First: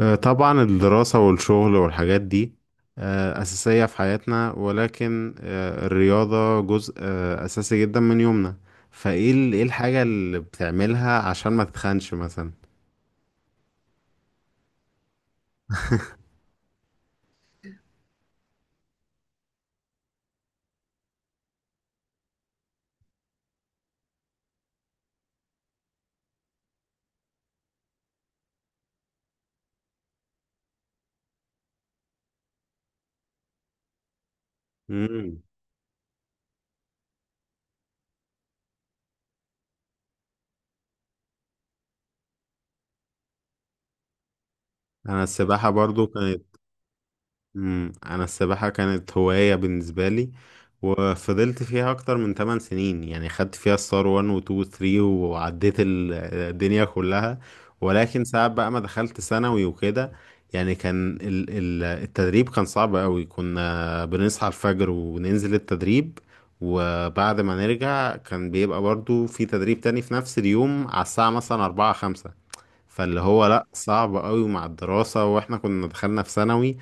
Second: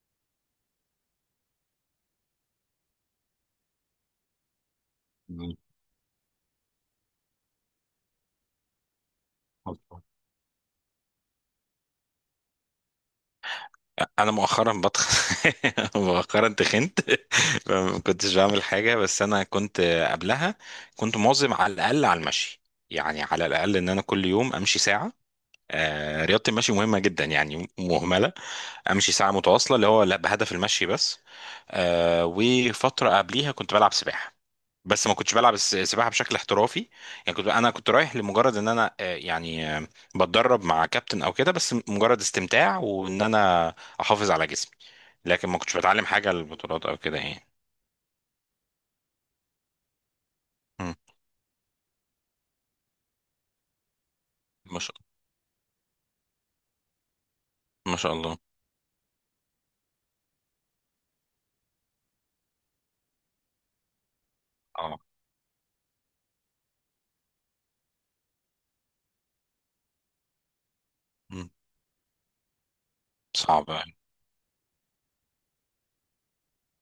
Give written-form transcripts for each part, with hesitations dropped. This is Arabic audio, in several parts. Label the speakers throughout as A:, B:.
A: طبعا الدراسة والشغل والحاجات دي أساسية في حياتنا، ولكن
B: مم.
A: الرياضة جزء أساسي جدا من يومنا. فإيه إيه
B: حصل.
A: الحاجة اللي بتعملها عشان ما تتخنش مثلا؟
B: انا مؤخرا بتخن. مؤخرا تخنت. فما كنتش بعمل حاجه، بس انا كنت قبلها كنت مواظب على الاقل على المشي، يعني على الاقل ان انا كل يوم امشي ساعه. رياضه المشي مهمه جدا يعني، مهمله. امشي ساعه متواصله، اللي هو لا بهدف المشي بس. آه وفتره قبليها كنت بلعب سباحه، بس ما كنتش
A: مم.
B: بلعب السباحه بشكل احترافي. يعني كنت، انا كنت رايح لمجرد ان انا، بتدرب مع كابتن او كده، بس مجرد استمتاع وان انا احافظ على جسمي.
A: أنا
B: لكن ما
A: السباحة
B: كنتش
A: برضو
B: بتعلم حاجه
A: كانت
B: للبطولات او كده يعني.
A: انا السباحة كانت هواية بالنسبة لي،
B: مم.
A: وفضلت فيها اكتر من 8 سنين، يعني خدت فيها الصار 1 و 2 و
B: ما شاء،
A: 3 وعديت الدنيا كلها.
B: ما شاء
A: ولكن
B: الله.
A: ساعات بقى ما دخلت ثانوي وكده، يعني كان التدريب كان صعب قوي، كنا بنصحى الفجر
B: اه.
A: وننزل التدريب. وبعد ما نرجع كان بيبقى برضو في تدريب تاني في نفس اليوم على الساعة
B: مم.
A: مثلا 4 5. فاللي هو لأ،
B: صعب يعني.
A: صعب قوي مع الدراسة واحنا كنا دخلنا في ثانوي.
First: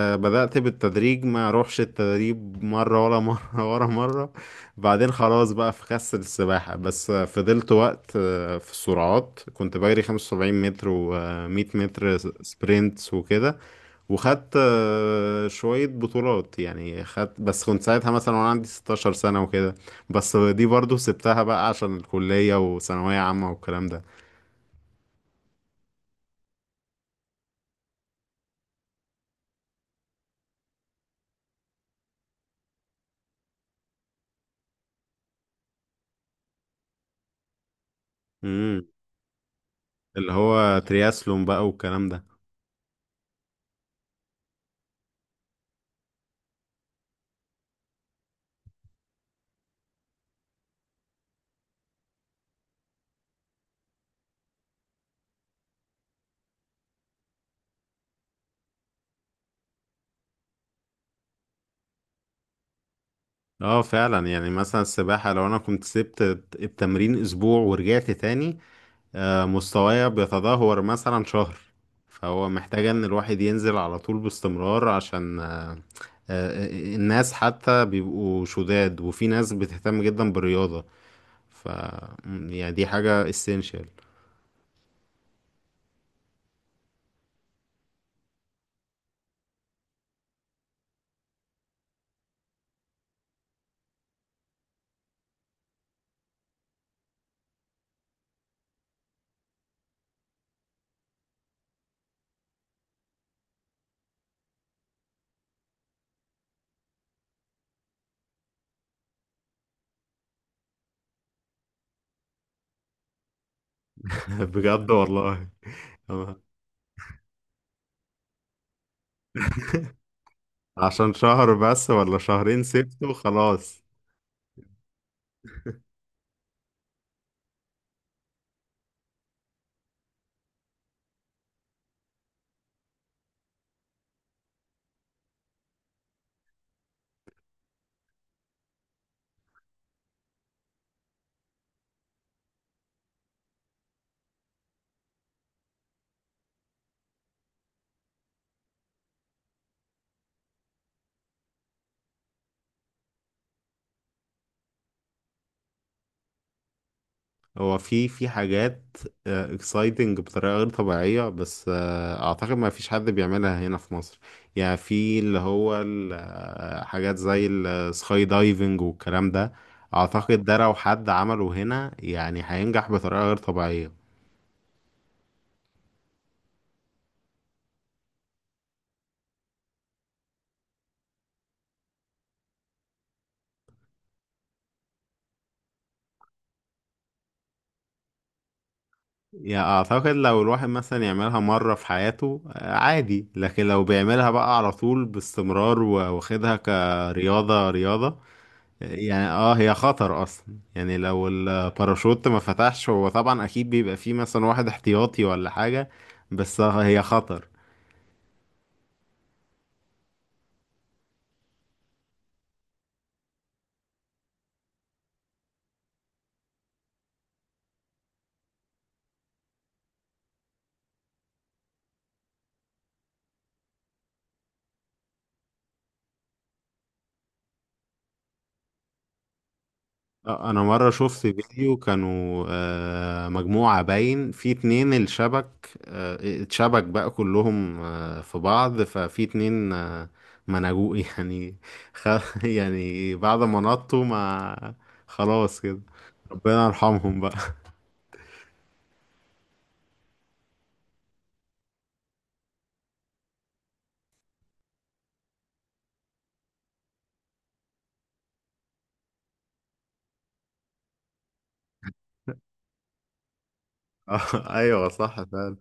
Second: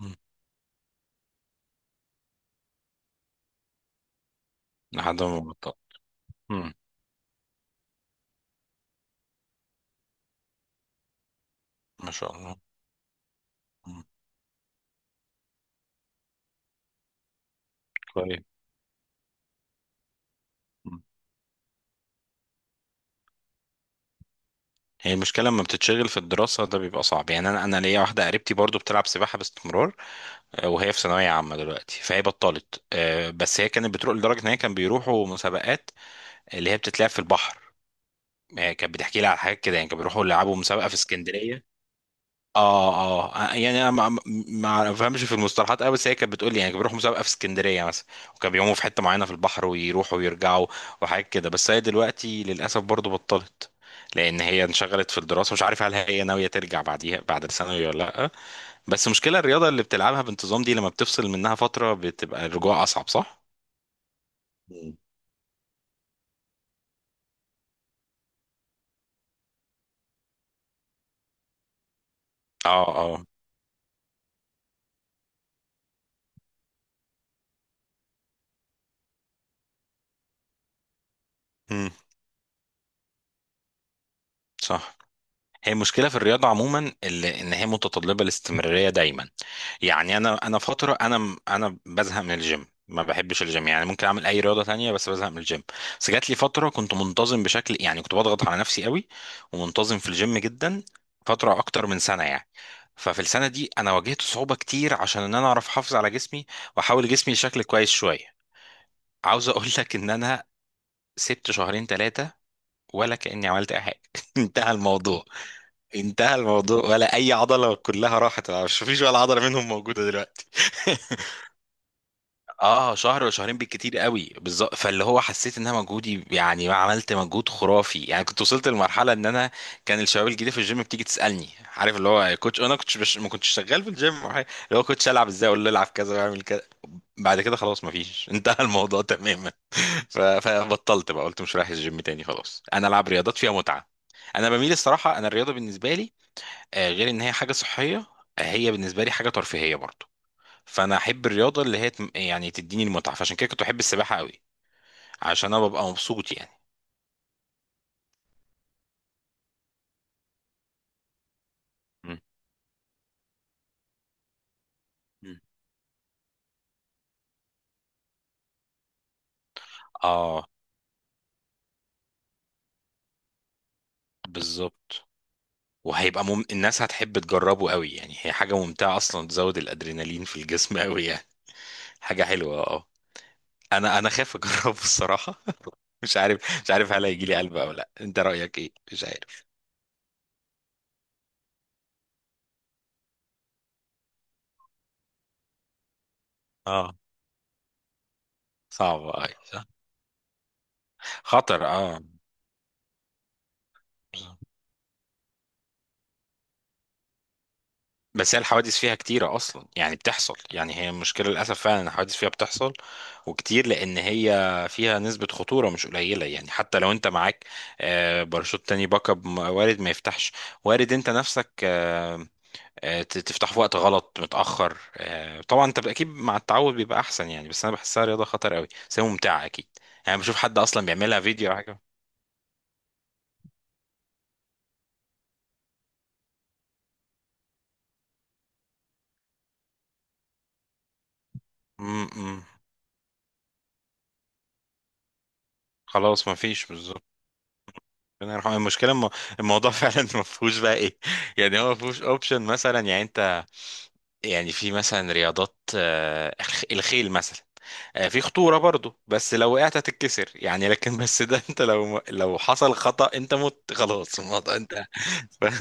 B: مم.
A: بالتدريج ما اروحش التدريب مرة ولا مرة ورا مرة. بعدين
B: لحد ما
A: خلاص بقى
B: بطل.
A: في خس
B: مم.
A: السباحة، بس فضلت وقت. في السرعات كنت بجري 75 متر و100
B: ما
A: متر س-
B: شاء الله.
A: سبرينتس وكده.
B: مم.
A: وخدت شوية بطولات، يعني خدت، بس كنت ساعتها مثلا
B: كويس.
A: وانا عندي 16 سنة وكده. بس دي برضو سبتها بقى عشان الكلية وثانوية عامة والكلام
B: هي المشكلة لما بتتشغل في الدراسة، ده بيبقى صعب يعني. أنا ليا واحدة قريبتي برضو بتلعب سباحة باستمرار، وهي في ثانوية عامة دلوقتي، فهي بطلت. بس هي كانت بتروح لدرجة إن هي كان بيروحوا مسابقات اللي هي بتتلعب في البحر.
A: ده،
B: كانت بتحكي لي على حاجات كده، يعني كانوا بيروحوا
A: اللي
B: يلعبوا
A: هو
B: مسابقة في
A: ترياسلون بقى
B: اسكندرية.
A: والكلام ده.
B: اه اه، يعني انا ما بفهمش في المصطلحات قوي، بس هي كانت بتقول لي يعني كانوا بيروحوا مسابقه في اسكندريه مثلا، وكانوا بيقوموا في حته معينه في البحر ويروحوا ويرجعوا، وحاجات كده. بس هي دلوقتي للاسف برضو بطلت، لان هي انشغلت في الدراسه. مش عارف هل هي ناويه ترجع بعديها بعد الثانوي ولا لا؟ بس مشكله الرياضه اللي بتلعبها بانتظام دي، لما بتفصل منها فتره بتبقى الرجوع اصعب، صح؟
A: اه فعلا، يعني مثلا
B: مم.
A: السباحة لو انا كنت سبت التمرين اسبوع ورجعت تاني، مستوايا بيتدهور مثلا شهر. فهو محتاج
B: اه
A: ان
B: اه.
A: الواحد ينزل على طول باستمرار عشان آه، الناس حتى بيبقوا شداد، وفي ناس بتهتم جدا بالرياضة. ف
B: امم.
A: يعني دي حاجة essential.
B: صح. هي المشكله في الرياضه عموما، اللي ان هي متطلبه الاستمراريه دايما. يعني انا فتره، انا انا بزهق من الجيم، ما بحبش الجيم. يعني ممكن اعمل اي رياضه تانية، بس بزهق من الجيم. بس جات لي فتره كنت منتظم بشكل يعني، كنت بضغط على نفسي قوي، ومنتظم في الجيم جدا، فتره اكتر من سنه يعني. ففي السنه دي انا واجهت صعوبه كتير، عشان ان انا اعرف احافظ على جسمي واحول جسمي شكل كويس شويه. عاوز اقول لك ان انا سبت شهرين ثلاثه، ولا كاني عملت اي حاجه. انتهى
A: بجد
B: الموضوع.
A: والله.
B: انتهى الموضوع، ولا اي عضله، كلها راحت، مش فيش ولا عضله منهم موجوده دلوقتي.
A: عشان شهر بس ولا شهرين
B: اه،
A: سبته
B: شهر ولا شهرين
A: خلاص؟
B: بالكتير قوي، بالظبط. فاللي هو حسيت ان انا مجهودي، يعني ما عملت مجهود خرافي، يعني كنت وصلت لمرحله ان انا كان الشباب الجديده في الجيم بتيجي تسالني، عارف اللي هو يا كوتش، ما كنتش شغال في الجيم أو حاجة. اللي هو كوتش، العب ازاي؟ اقول له العب كذا واعمل كذا. بعد كده خلاص ما فيش. انتهى الموضوع تماما. فبطلت بقى، قلت مش رايح الجيم تاني، خلاص انا العب رياضات فيها متعه. انا بميل، الصراحه، انا الرياضه بالنسبه لي، غير ان هي حاجه صحيه، هي بالنسبه لي حاجه ترفيهيه برضه. فانا احب الرياضه اللي هي يعني تديني المتعه، فعشان كده كنت بحب السباحه قوي، عشان انا ببقى مبسوط يعني.
A: هو في حاجات اكسايتنج بطريقة غير طبيعية، بس
B: مم.
A: اعتقد ما فيش حد بيعملها هنا في مصر. يعني في اللي
B: مم.
A: هو حاجات زي السكاي دايفنج والكلام ده. اعتقد
B: اه،
A: ده لو حد عمله هنا يعني هينجح بطريقة غير طبيعية.
B: بالظبط. وهيبقى الناس هتحب تجربه قوي، يعني هي حاجه ممتعه اصلا، تزود الادرينالين في الجسم قوي يعني، حاجه حلوه اه. انا خايف اجربه الصراحه. مش عارف، هل هيجي لي قلب او لا؟ انت رايك ايه؟ مش عارف.
A: يعني اعتقد لو الواحد مثلا يعملها مرة في حياته عادي، لكن لو بيعملها بقى على طول باستمرار واخدها
B: اه،
A: كرياضة رياضة.
B: صعب اه،
A: يعني اه،
B: صح؟
A: هي خطر اصلا، يعني لو
B: خطر اه.
A: الباراشوت ما فتحش هو طبعا اكيد بيبقى فيه مثلا واحد احتياطي ولا حاجة. بس هي خطر.
B: بس هي الحوادث فيها كتيرة أصلا، يعني بتحصل. يعني هي المشكلة للأسف، فعلا إن الحوادث فيها بتحصل وكتير، لأن هي فيها نسبة خطورة مش قليلة يعني. حتى لو أنت معاك باراشوت تاني، باك اب، وارد ما يفتحش، وارد أنت نفسك تفتح في وقت غلط متأخر. طبعا أنت أكيد مع التعود بيبقى أحسن يعني، بس أنا بحسها رياضة خطر قوي، بس هي ممتعة أكيد. يعني بشوف حد
A: انا
B: أصلا
A: مرة شفت
B: بيعملها فيديو أو
A: فيديو،
B: حاجة.
A: كانوا مجموعة باين في اتنين الشبك، اتشبك بقى كلهم في بعض، ففي اتنين ما نجوا يعني. خ...
B: م- م.
A: يعني بعد ما نطوا، ما خلاص كده.
B: خلاص
A: ربنا
B: مفيش، بالظبط.
A: يرحمهم بقى.
B: ربنا يرحمه. الموضوع فعلا ما فيهوش بقى ايه. يعني هو ما فيهوش اوبشن مثلا، يعني انت، يعني في مثلا رياضات، الخيل مثلا، في خطوره برضو، بس لو وقعت هتتكسر يعني، لكن بس ده انت لو حصل خطأ انت مت، خلاص الموضوع انت.
A: ايوه صح
B: ف...
A: فعلا.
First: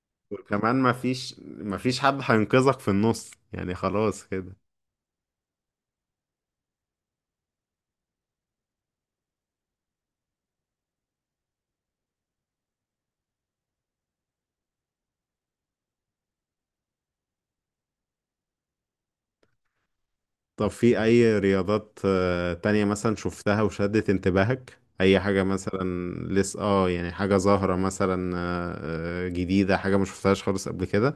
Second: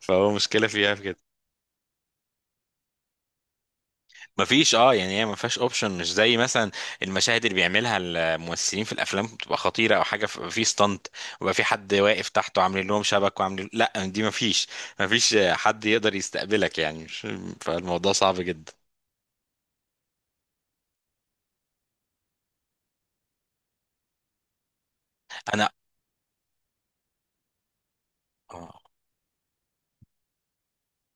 B: فهو مشكله
A: وكمان
B: فيها في كده.
A: مفيش حد هينقذك في النص، يعني خلاص كده.
B: مفيش اه، يعني هي مفيهاش اوبشن، مش زي مثلا المشاهد اللي بيعملها الممثلين في الافلام بتبقى خطيره او حاجه، في ستانت، ويبقى في حد واقف تحته عاملين لهم شبك وعاملين، لا دي مفيش، مفيش حد يقدر يستقبلك يعني. فالموضوع صعب جدا.
A: طب في أي رياضات تانية مثلا شفتها وشدت انتباهك؟ أي حاجة
B: انا،
A: مثلا لسه اه، يعني حاجة ظاهرة مثلا
B: آه.
A: جديدة، حاجة ما شفتهاش خالص قبل كده؟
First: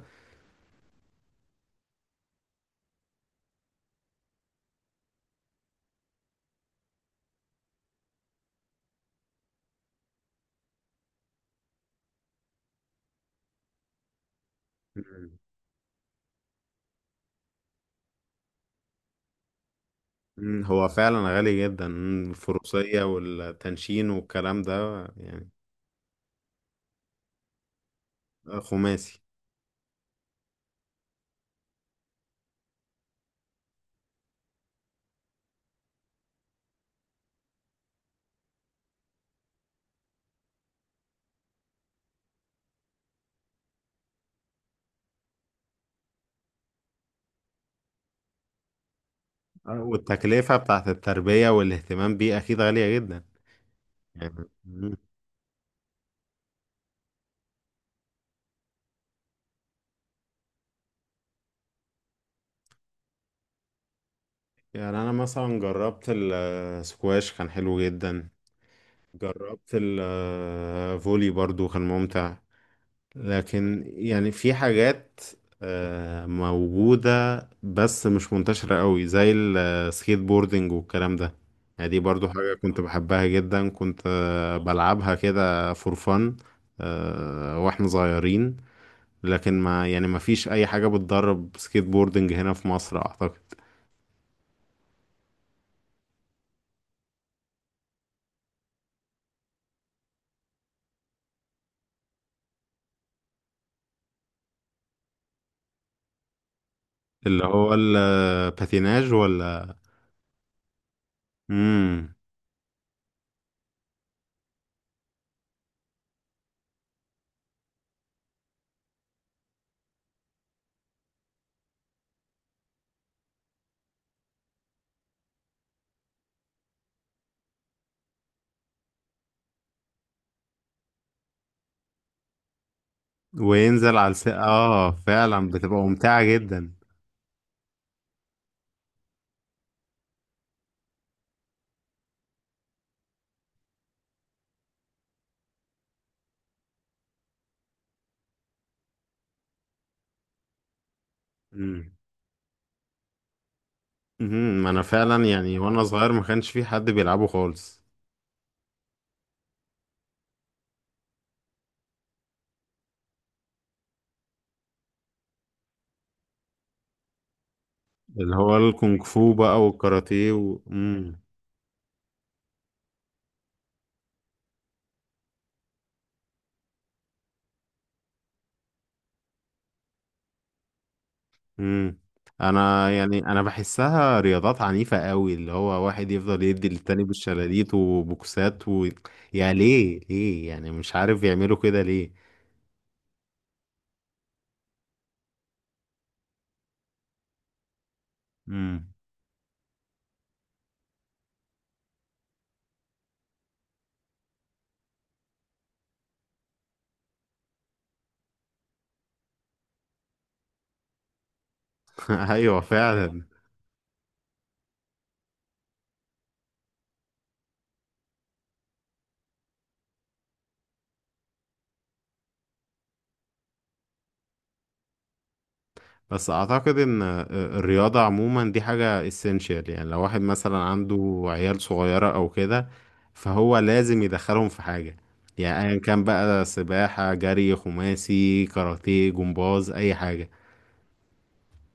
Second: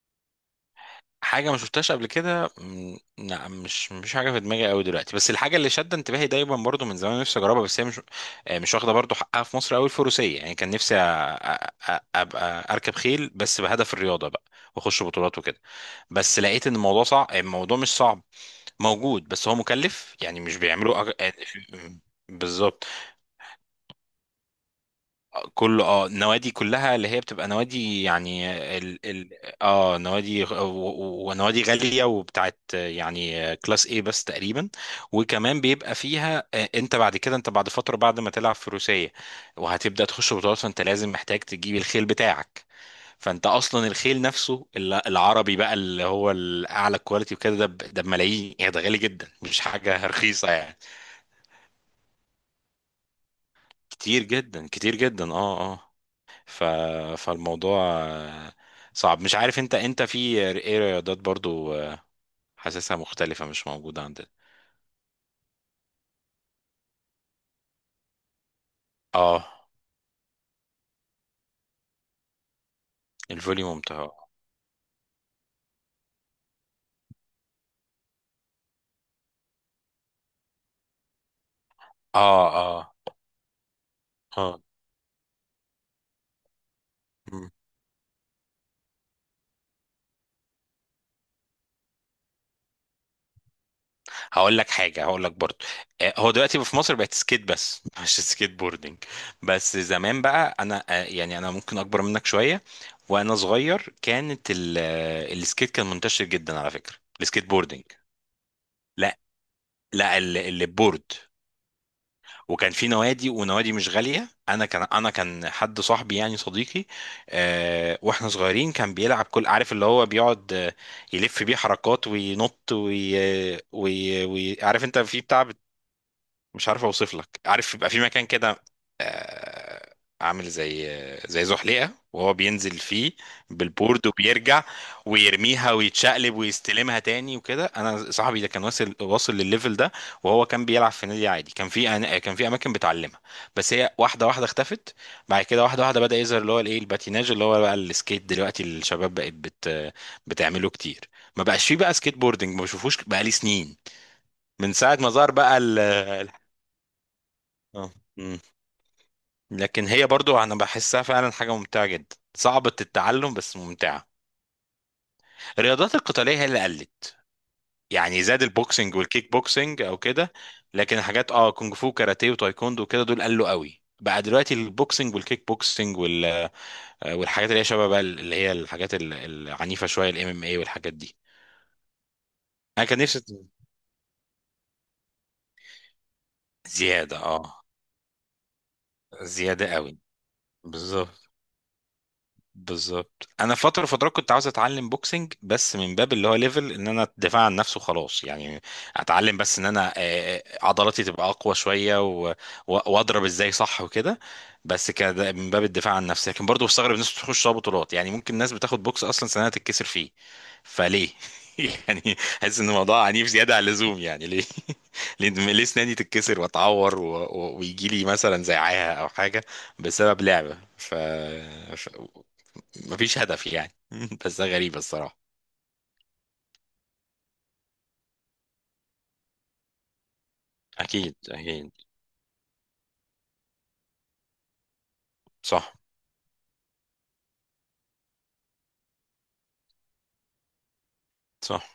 B: حاجة ما شفتهاش قبل كده، م، لا مش حاجة في دماغي قوي دلوقتي. بس الحاجة اللي شادة انتباهي دايما برضو من زمان، نفسي اجربها، بس هي مش، مش واخدة برضو حقها في مصر قوي، الفروسية. يعني كان نفسي ابقى اركب خيل، بس بهدف الرياضة بقى، واخش
A: مم.
B: بطولات وكده. بس لقيت ان الموضوع صعب، الموضوع مش صعب، موجود، بس هو مكلف يعني. مش
A: مم، هو
B: بيعملوا أج...
A: فعلا
B: آه،
A: غالي جدا. مم،
B: بالظبط.
A: الفروسية والتنشين والكلام ده يعني.
B: كل اه النوادي كلها اللي هي بتبقى نوادي يعني، ال
A: خماسي.
B: ال اه نوادي ونوادي غالية وبتاعت يعني كلاس ايه بس تقريبا. وكمان بيبقى فيها، انت بعد كده، انت بعد فترة بعد ما تلعب فروسية وهتبدأ تخش بطولات، فانت لازم محتاج تجيب الخيل بتاعك. فانت اصلا الخيل نفسه العربي بقى، اللي هو الاعلى كواليتي وكده، ده ده بملايين يعني، ده غالي جدا، مش حاجة رخيصة
A: والتكلفة
B: يعني.
A: بتاعت التربية والاهتمام بيه أكيد غالية جدا
B: كتير
A: يعني.
B: جدا، كتير جدا، اه اه. ف... فالموضوع صعب. مش عارف انت، انت في ايه رياضات برضو حاسسها مختلفة مش موجودة عندنا؟
A: يعني انا مثلا جربت السكواش كان حلو جدا.
B: اه،
A: جربت الفولي برضو كان ممتع.
B: الفولي
A: لكن
B: ممتع اه.
A: يعني في حاجات موجودة، بس مش منتشرة قوي زي السكيت بوردنج والكلام ده. يعني دي برضو حاجة كنت
B: اه
A: بحبها جدا، كنت
B: اه.
A: بلعبها كده فور فن
B: مم.
A: واحنا صغيرين. لكن ما فيش اي حاجة بتدرب سكيت بوردنج هنا في مصر اعتقد.
B: هقول لك حاجة، هقول لك برضو، هو دلوقتي في مصر بقت سكيت بس، مش سكيت بوردنج. بس زمان بقى انا، يعني انا ممكن اكبر منك شوية، وانا صغير كانت السكيت كان منتشر جدا، على فكرة،
A: اللي
B: السكيت
A: هو
B: بوردنج.
A: الباتيناج.
B: لا، لا، البورد.
A: امم.
B: وكان في نوادي، ونوادي مش غاليه. انا كان حد صاحبي، يعني صديقي، واحنا صغيرين كان بيلعب، كل عارف اللي هو بيقعد، يلف بيه حركات وينط وي... آه، وي... وي... عارف، انت في بتاع، مش عارف اوصف لك، عارف يبقى في مكان كده، آه، عامل زي، زي زحليقه وهو بينزل فيه بالبورد، وبيرجع
A: اه فعلا
B: ويرميها
A: بتبقى ممتعة
B: ويتشقلب
A: جدا.
B: ويستلمها تاني وكده. انا صاحبي ده كان واصل، واصل للليفل ده، وهو كان بيلعب في نادي عادي. كان في اماكن بتعلمها، بس هي واحده واحده اختفت بعد كده. واحده واحده بدا يظهر اللي هو الايه، الباتيناج اللي هو بقى السكيت دلوقتي، الشباب بقت بتعمله كتير. ما بقاش فيه بقى
A: امم.
B: سكيت بوردنج، ما بشوفوش بقى لي سنين، من
A: انا
B: ساعه ما
A: فعلا
B: ظهر بقى
A: يعني وانا صغير ما كانش في حد بيلعبه خالص.
B: اه. مم. لكن هي برضو انا بحسها فعلا حاجه ممتعه جدا، صعبه التعلم بس ممتعه. الرياضات القتاليه هي اللي قلت، يعني
A: اللي
B: زاد
A: هو
B: البوكسنج
A: الكونغ
B: والكيك
A: فو بقى
B: بوكسنج او
A: والكاراتيه
B: كده.
A: و...
B: لكن
A: امم.
B: الحاجات اه، كونج فو كاراتيه وتايكوندو وكده دول قلوا قوي بقى دلوقتي. البوكسنج والكيك بوكسنج والحاجات اللي هي شبه بقى اللي هي الحاجات العنيفه شويه، الام ام اي والحاجات دي.
A: امم
B: انا كان نفسي
A: انا بحسها رياضات عنيفة قوي، اللي هو واحد يفضل يدي للتاني
B: زياده اه،
A: بالشلاليت وبوكسات و... يا،
B: زياده قوي.
A: ليه ليه، يعني مش عارف
B: بالظبط،
A: يعملوا كده ليه.
B: بالظبط. انا فتره، فترات كنت عاوز اتعلم بوكسنج، بس من باب اللي هو ليفل ان انا ادافع عن نفسي وخلاص يعني.
A: امم.
B: اتعلم بس ان انا، عضلاتي تبقى اقوى شويه واضرب ازاي صح وكده. بس كده من باب الدفاع عن نفسي. لكن برضه بستغرب الناس بتخش لها بطولات، يعني ممكن الناس بتاخد بوكس اصلا سنه تتكسر فيه، فليه؟ يعني
A: ايوه
B: حاسس ان الموضوع
A: فعلا.
B: عنيف زياده عن اللزوم يعني، ليه؟ ليه، ليه اسناني تتكسر واتعور ويجي لي مثلا زعاها او حاجه، بسبب لعبه؟ مفيش هدف يعني. بس ده غريب الصراحة.
A: بس اعتقد ان الرياضة عموما دي حاجة essential، يعني لو واحد مثلا
B: أكيد،
A: عنده عيال
B: أكيد.
A: صغيرة او كده فهو لازم يدخلهم في حاجة، يعني
B: صح.
A: ايا كان بقى، سباحة، جري، خماسي، كاراتيه، جمباز، اي حاجة.
B: صح.